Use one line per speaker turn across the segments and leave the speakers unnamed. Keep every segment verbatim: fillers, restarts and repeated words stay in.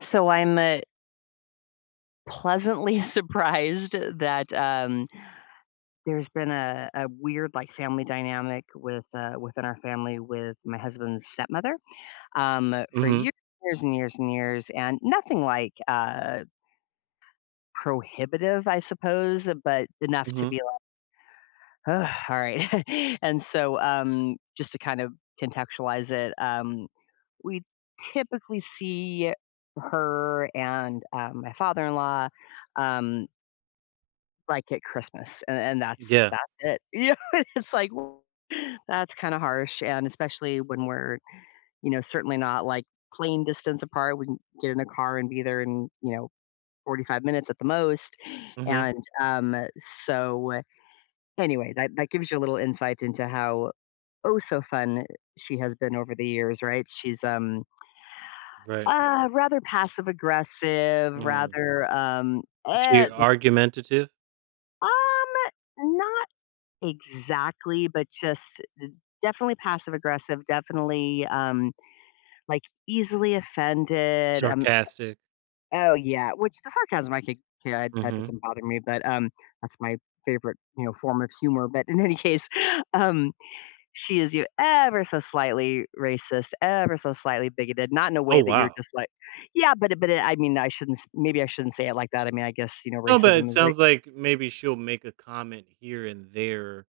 So I'm uh, pleasantly surprised that um, there's been a, a weird like family dynamic with uh, within our family with my husband's stepmother um, for
Mhm,
years, years and years and years, and nothing like uh, prohibitive, I suppose, but enough to
mhm,
be like, "Ugh, all right." And so um, just to kind of contextualize it, um, we typically see her and um, my father-in-law. Um, Like at Christmas, and and that's
yeah,
that's it. You know, it's like, w- that's kinda harsh, and especially when we're, you know, certainly not, like, plane distance apart. We can get in a car and be there in, you know, forty-five minutes at the most,
mhm,
and, um, so, uh, anyway, that that gives you a little insight into how, oh, so fun she has been over the years, right? She's, um,
right,
uh, rather passive aggressive,
mm.
rather, um,
Is she
eh,
argumentative?
um, not exactly, but just uh, definitely passive aggressive, definitely, um, like, easily offended. Um
Sarcastic?
oh, yeah, which the sarcasm I could, yeah, that
Mhm.
doesn't bother me, but, um, that's my favorite, you know, form of humor, but in any case. um, she is, you ever so slightly racist, ever so slightly bigoted, not in a
Oh,
way that you're
wow.
just like. Yeah, but it but it, I mean, I shouldn't s maybe I shouldn't say it like that. I mean, I guess, you know,
No, but it
racism is ra.
sounds like maybe she'll make a comment here and there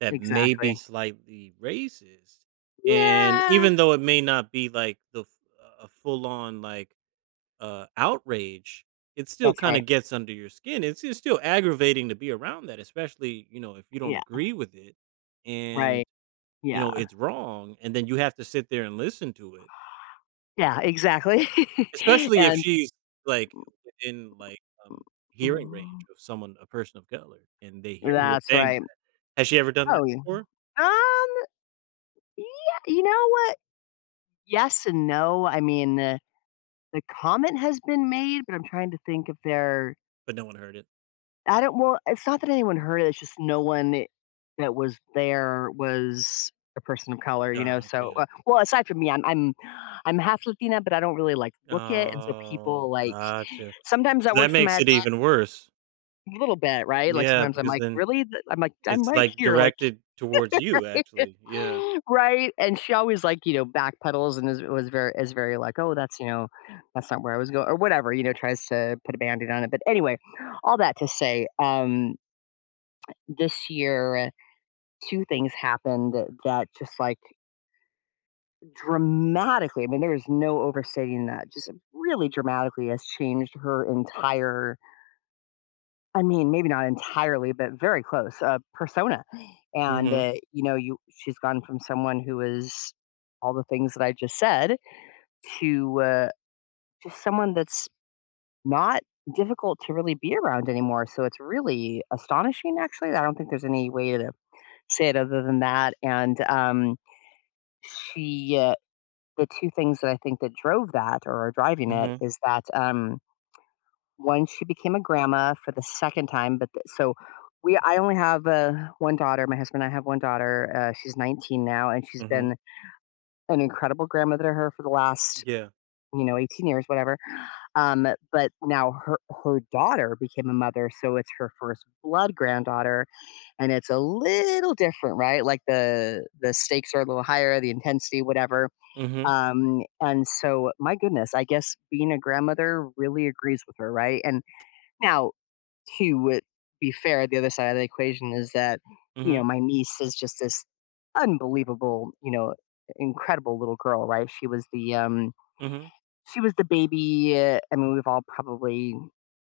that may
Exactly.
be slightly racist, and
Yeah.
even though it may not be like the f a full-on, like, uh, outrage, it still
That's
kinda
right.
gets under your skin, it's it's still aggravating to be around that, especially, you know, if you don't
Yeah.
agree with it, and
Right.
you
Yeah.
know, it's wrong, and then you have to sit there and listen to it,
Yeah, exactly.
especially if
And
she's, like, within, like, um, hearing
mm,
range of someone a person of color, and they hear her
that's
thing.
right.
Has she ever done that
Oh, yeah.
before?
Um, yeah, you know what? Yes and no. I mean, the the comment has been made, but I'm trying to think if there.
But no one heard it.
I don't, well, it's not that anyone heard it, it's just no one that was there was a person of color, you know, so,
Gotcha.
uh well, aside from me, I'm I'm I'm half Latina, but I don't really, like, look it, and so
Oh,
people, like
gotcha.
sometimes
So
that
that
works to my
makes it
advantage
even worse.
a little bit, right? Like,
Yeah,
sometimes I'm
because
like,
then
"Really?" Th I'm like, "I'm
it's,
right
like,
here," like.
directed towards you, actually, yeah.
Right? And she always, like, you know, backpedals and is was very, is very like, "Oh, that's, you know, that's not where I was going or whatever," you know, tries to put a Band-Aid on it. But anyway, all that to say, um, this year, two things happened that just, like, dramatically, I mean, there is no overstating that, just really dramatically has changed her entire, I mean, maybe not entirely, but very close, uh, persona. And,
Mhm,
uh, you know, you she's gone from someone who is all the things that I just said to uh, just someone that's not difficult to really be around anymore. So it's really astonishing, actually. I don't think there's any way to say it other than that. And um, she, uh, the two things that I think that drove that or are driving it
mhm,
is that um, once she became a grandma for the second time, but th so we I only have, uh, one daughter, my husband and I have one daughter, uh, she's nineteen now, and she's
mhm,
been an incredible grandmother to her for the last,
yeah.
you know, eighteen years, whatever, um, but now her her daughter became a mother, so it's her first blood granddaughter, and it's a little different, right? Like, the the stakes are a little higher, the intensity, whatever,
Mhm,
um, and so, my goodness, I guess being a grandmother really agrees with her, right? And now, to what be fair, the other side of the equation is that, you
mhm,
know, my niece is just this unbelievable, you know, incredible little girl, right? She was the um
mhm,
she was the baby. Uh, I mean, we've all probably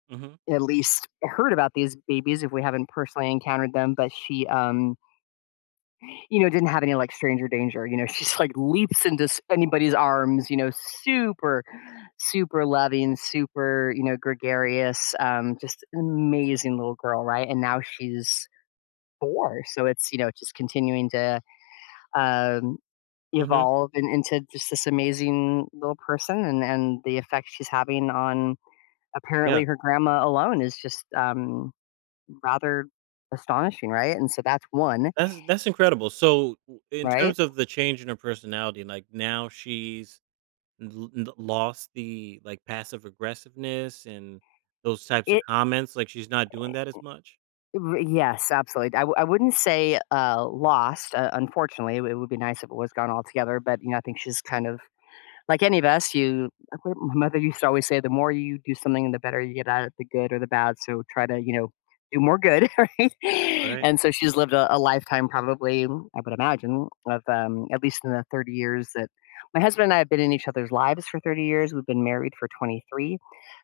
mhm,
at least heard about these babies if we haven't personally encountered them, but she, um you know, didn't have any, like, stranger danger, you know, she's, like, leaps into s anybody's arms, you know, super, super loving, super, you know, gregarious, um, just an amazing little girl, right? And now she's four, so it's, you know, just continuing to, um,
mhm,
evolve and into just this amazing little person, and and the effect she's having on
yeah.
apparently her grandma alone is just, um, rather astonishing, right? And so that's one,
That's that's incredible. So, w- in
right?
terms of the change in her personality, like now she's l- n- lost the like passive aggressiveness and those types of
It,
comments. Like she's not doing that as much,
R yes, absolutely. I w- I wouldn't say, uh, lost, uh, unfortunately, it would be nice if it was gone altogether, but, you know, I think she's kind of like any of us, you like what my mother used to always say, "The more you do something, the better you get at it, the good or the bad." So try to, you know, do more good, right?
right?
And so she's lived a, a lifetime, probably, I would imagine, of um, at least in the thirty years that my husband and I have been in each other's lives for thirty years. We've been married for twenty-three.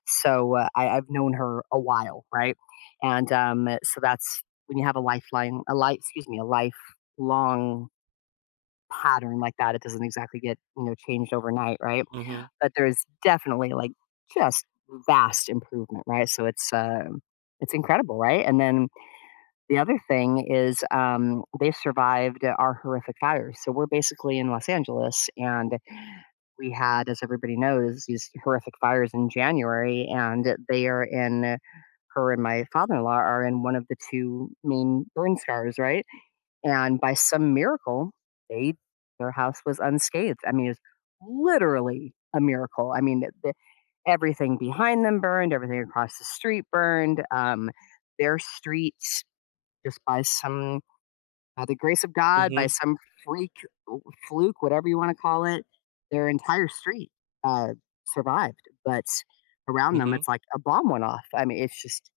So uh, I, I've known her a while, right? And um, so that's, when you have a lifeline, a life, excuse me, a lifelong pattern like that, it doesn't exactly get, you know, changed overnight, right?
Mm-hmm.
But there's definitely, like, just vast improvement, right? So it's, um, it's incredible, right? And then the other thing is, um, they survived our horrific fires. So we're basically in Los Angeles, and we had, as everybody knows, these horrific fires in January, and they are in, her and my father-in-law are in one of the two main burn scars, right? And by some miracle, they their house was unscathed. I mean, it's literally a miracle. I mean, the, everything behind them burned, everything across the street burned. Um, their streets, just by some, by the grace of God, by
Mm-hmm.
some freak, fluke, whatever you want to call it, their entire street uh, survived. But around them,
Mm-hmm.
it's like a bomb went off. I mean, it's just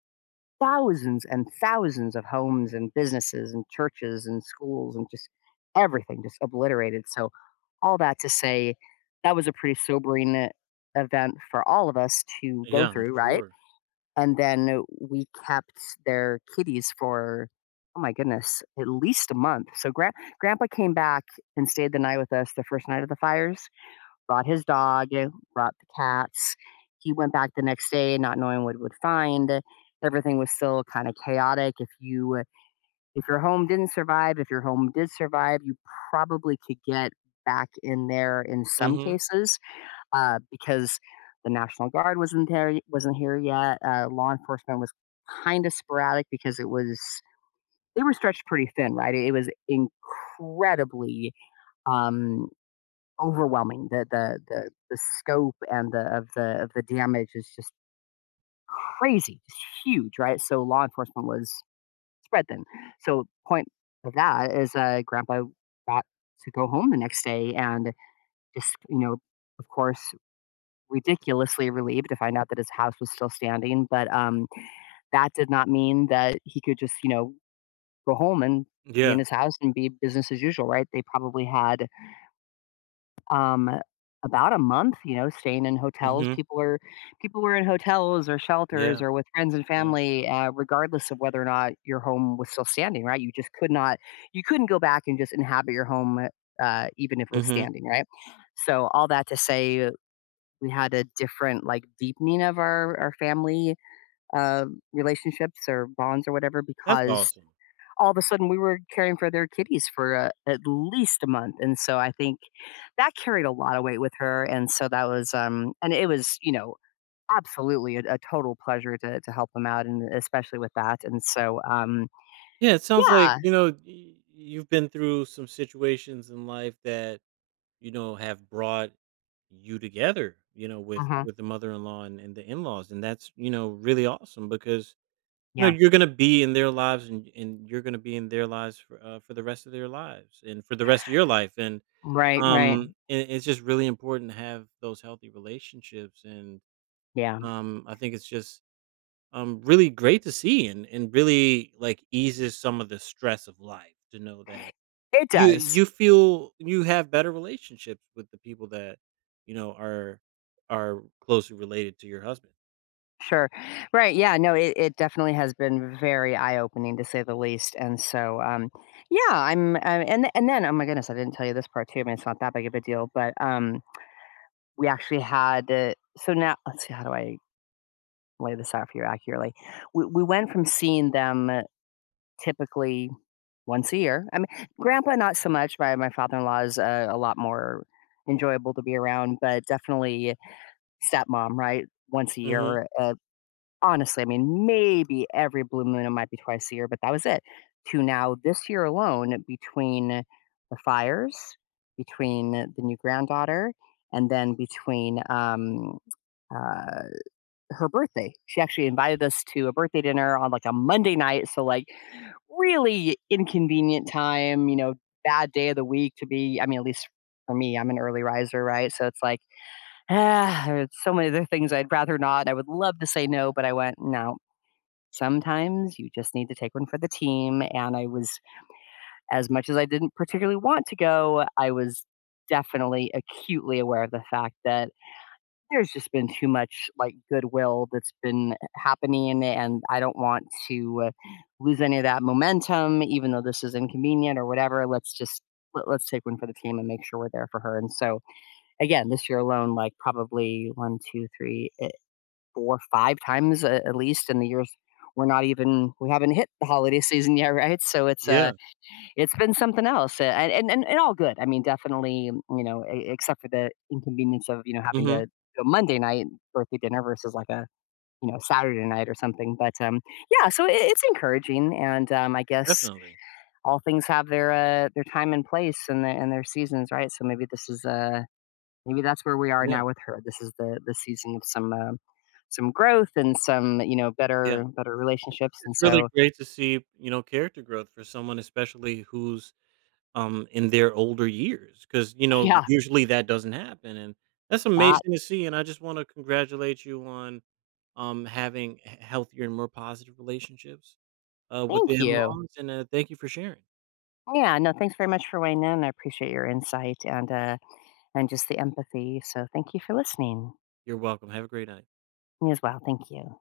thousands and thousands of homes and businesses and churches and schools and just everything just obliterated. So all that to say, that was a pretty sobering event for all of us to go
Yeah, I'm
through, right?
sure.
And then we kept their kitties for, oh my goodness, at least a month. So gran- grandpa came back and stayed the night with us the first night of the fires, brought his dog, brought the cats. He went back the next day, not knowing what he would find. Everything was still kind of chaotic. If you, if your home didn't survive, if your home did survive, you probably could get back in there in some
Mm-hmm.
cases uh, because the National Guard wasn't there, wasn't here yet. Uh, law enforcement was kind of sporadic because it was, they were stretched pretty thin, right? It was incredibly um, overwhelming. The, the the the scope and the of the of the damage is just crazy, it's huge, right? So law enforcement was spread them. So point of that is uh, grandpa got to go home the next day and just, you know, of course, ridiculously relieved to find out that his house was still standing. But um, that did not mean that he could just, you know, go home and be in
Yeah.
his house and be business as usual, right? They probably had um, about a month, you know, staying in hotels.
Mm-hmm.
People were, people were in hotels or shelters
Yeah.
or with friends and
Yeah.
family, uh, regardless of whether or not your home was still standing. Right, you just could not, you couldn't go back and just inhabit your home, uh, even if it was
Mm-hmm.
standing. Right. So all that to say, we had a different like deepening of our our family uh, relationships or bonds or whatever,
That's
because
awesome.
all of a sudden we were caring for their kitties for uh, at least a month, and so i think that carried a lot of weight with her, and so that was, um and it was, you know, absolutely a, a total pleasure to to help them out, and especially with that, and so um
Yeah, it sounds
yeah.
like you know y- you've been through some situations in life that you know, have brought you together, you know, with
Uh-huh.
with the mother-in-law and, and, the in-laws. And that's, you know, really awesome because you
Yeah.
know, you're gonna be in their lives and, and you're gonna be in their lives for uh, for the rest of their lives and for the rest of your life. And
Right, right.
um and it's just really important to have those healthy relationships and
Yeah,
um I think it's just um really great to see and and really like eases some of the stress of life to know that
it
you
does.
you feel you have better relationships with the people that, you know, are are closely related to your husband.
Sure. Right. Yeah, no, it, it definitely has been very eye-opening to say the least, and so um yeah. I'm uh, and and then, oh my goodness, I didn't tell you this part too, I mean, it's not that big of a deal, but um we actually had, uh, so now let's see, how do I lay this out for you accurately. We we went from seeing them uh, typically once a year. I mean, grandpa not so much. My my father in law is uh, a lot more enjoyable to be around, but definitely stepmom, right? Once a
Mhm.
year. Uh, honestly, I mean, maybe every blue moon it might be twice a year, but that was it. To now this year alone, between the fires, between the new granddaughter, and then between um, uh, her birthday. She actually invited us to a birthday dinner on like a Monday night. So, like, really inconvenient time, you know, bad day of the week to be, I mean, at least for me, I'm an early riser, right? So it's like, ah, there's so many other things I'd rather not. I would love to say no, but I went, no. Sometimes you just need to take one for the team. And I was, as much as I didn't particularly want to go, I was definitely acutely aware of the fact that there's just been too much, like, goodwill that's been eh, happening, and I don't want to uh, lose any of that momentum, even though this is inconvenient or whatever. Let's just let, let's take one for the team and make sure we're there for her. And so, again, this year alone, like probably one, two, three, eh, four, five times uh, at least, in the years, we're not even, we haven't hit the holiday season yet, right? So it's a,
Yeah.
it's been something else, uh, and and and and all good. I mean, definitely, you know, e except for the inconvenience of, you know, having
Mhm.
to do a Monday night birthday dinner versus, like, a, you know, Saturday night or something, but, um, yeah, so I it's encouraging, and, um, I guess
Definitely.
all things have their, uh, their time and place and their and their seasons, right? So maybe this is, uh maybe that's where we are
Yeah.
now with her. This is the the season of some, uh, some growth and some, you know,
Yeah.
better, better relationships, and
It's really
so
great to see, you know, character growth for someone, especially who's, um, in their older years because you know,
yeah,
usually that doesn't happen, and that's
that
amazing to see, and I just wanna congratulate you on, um, having h healthier and more positive relationships, uh, with the
thank you.
in-laws, and, uh, thank you for sharing.
Yeah, no, thanks very much for weighing in. I appreciate your insight and, uh, and just the empathy. So thank you for listening.
You're welcome. Have a great night.
Me as well. Thank you.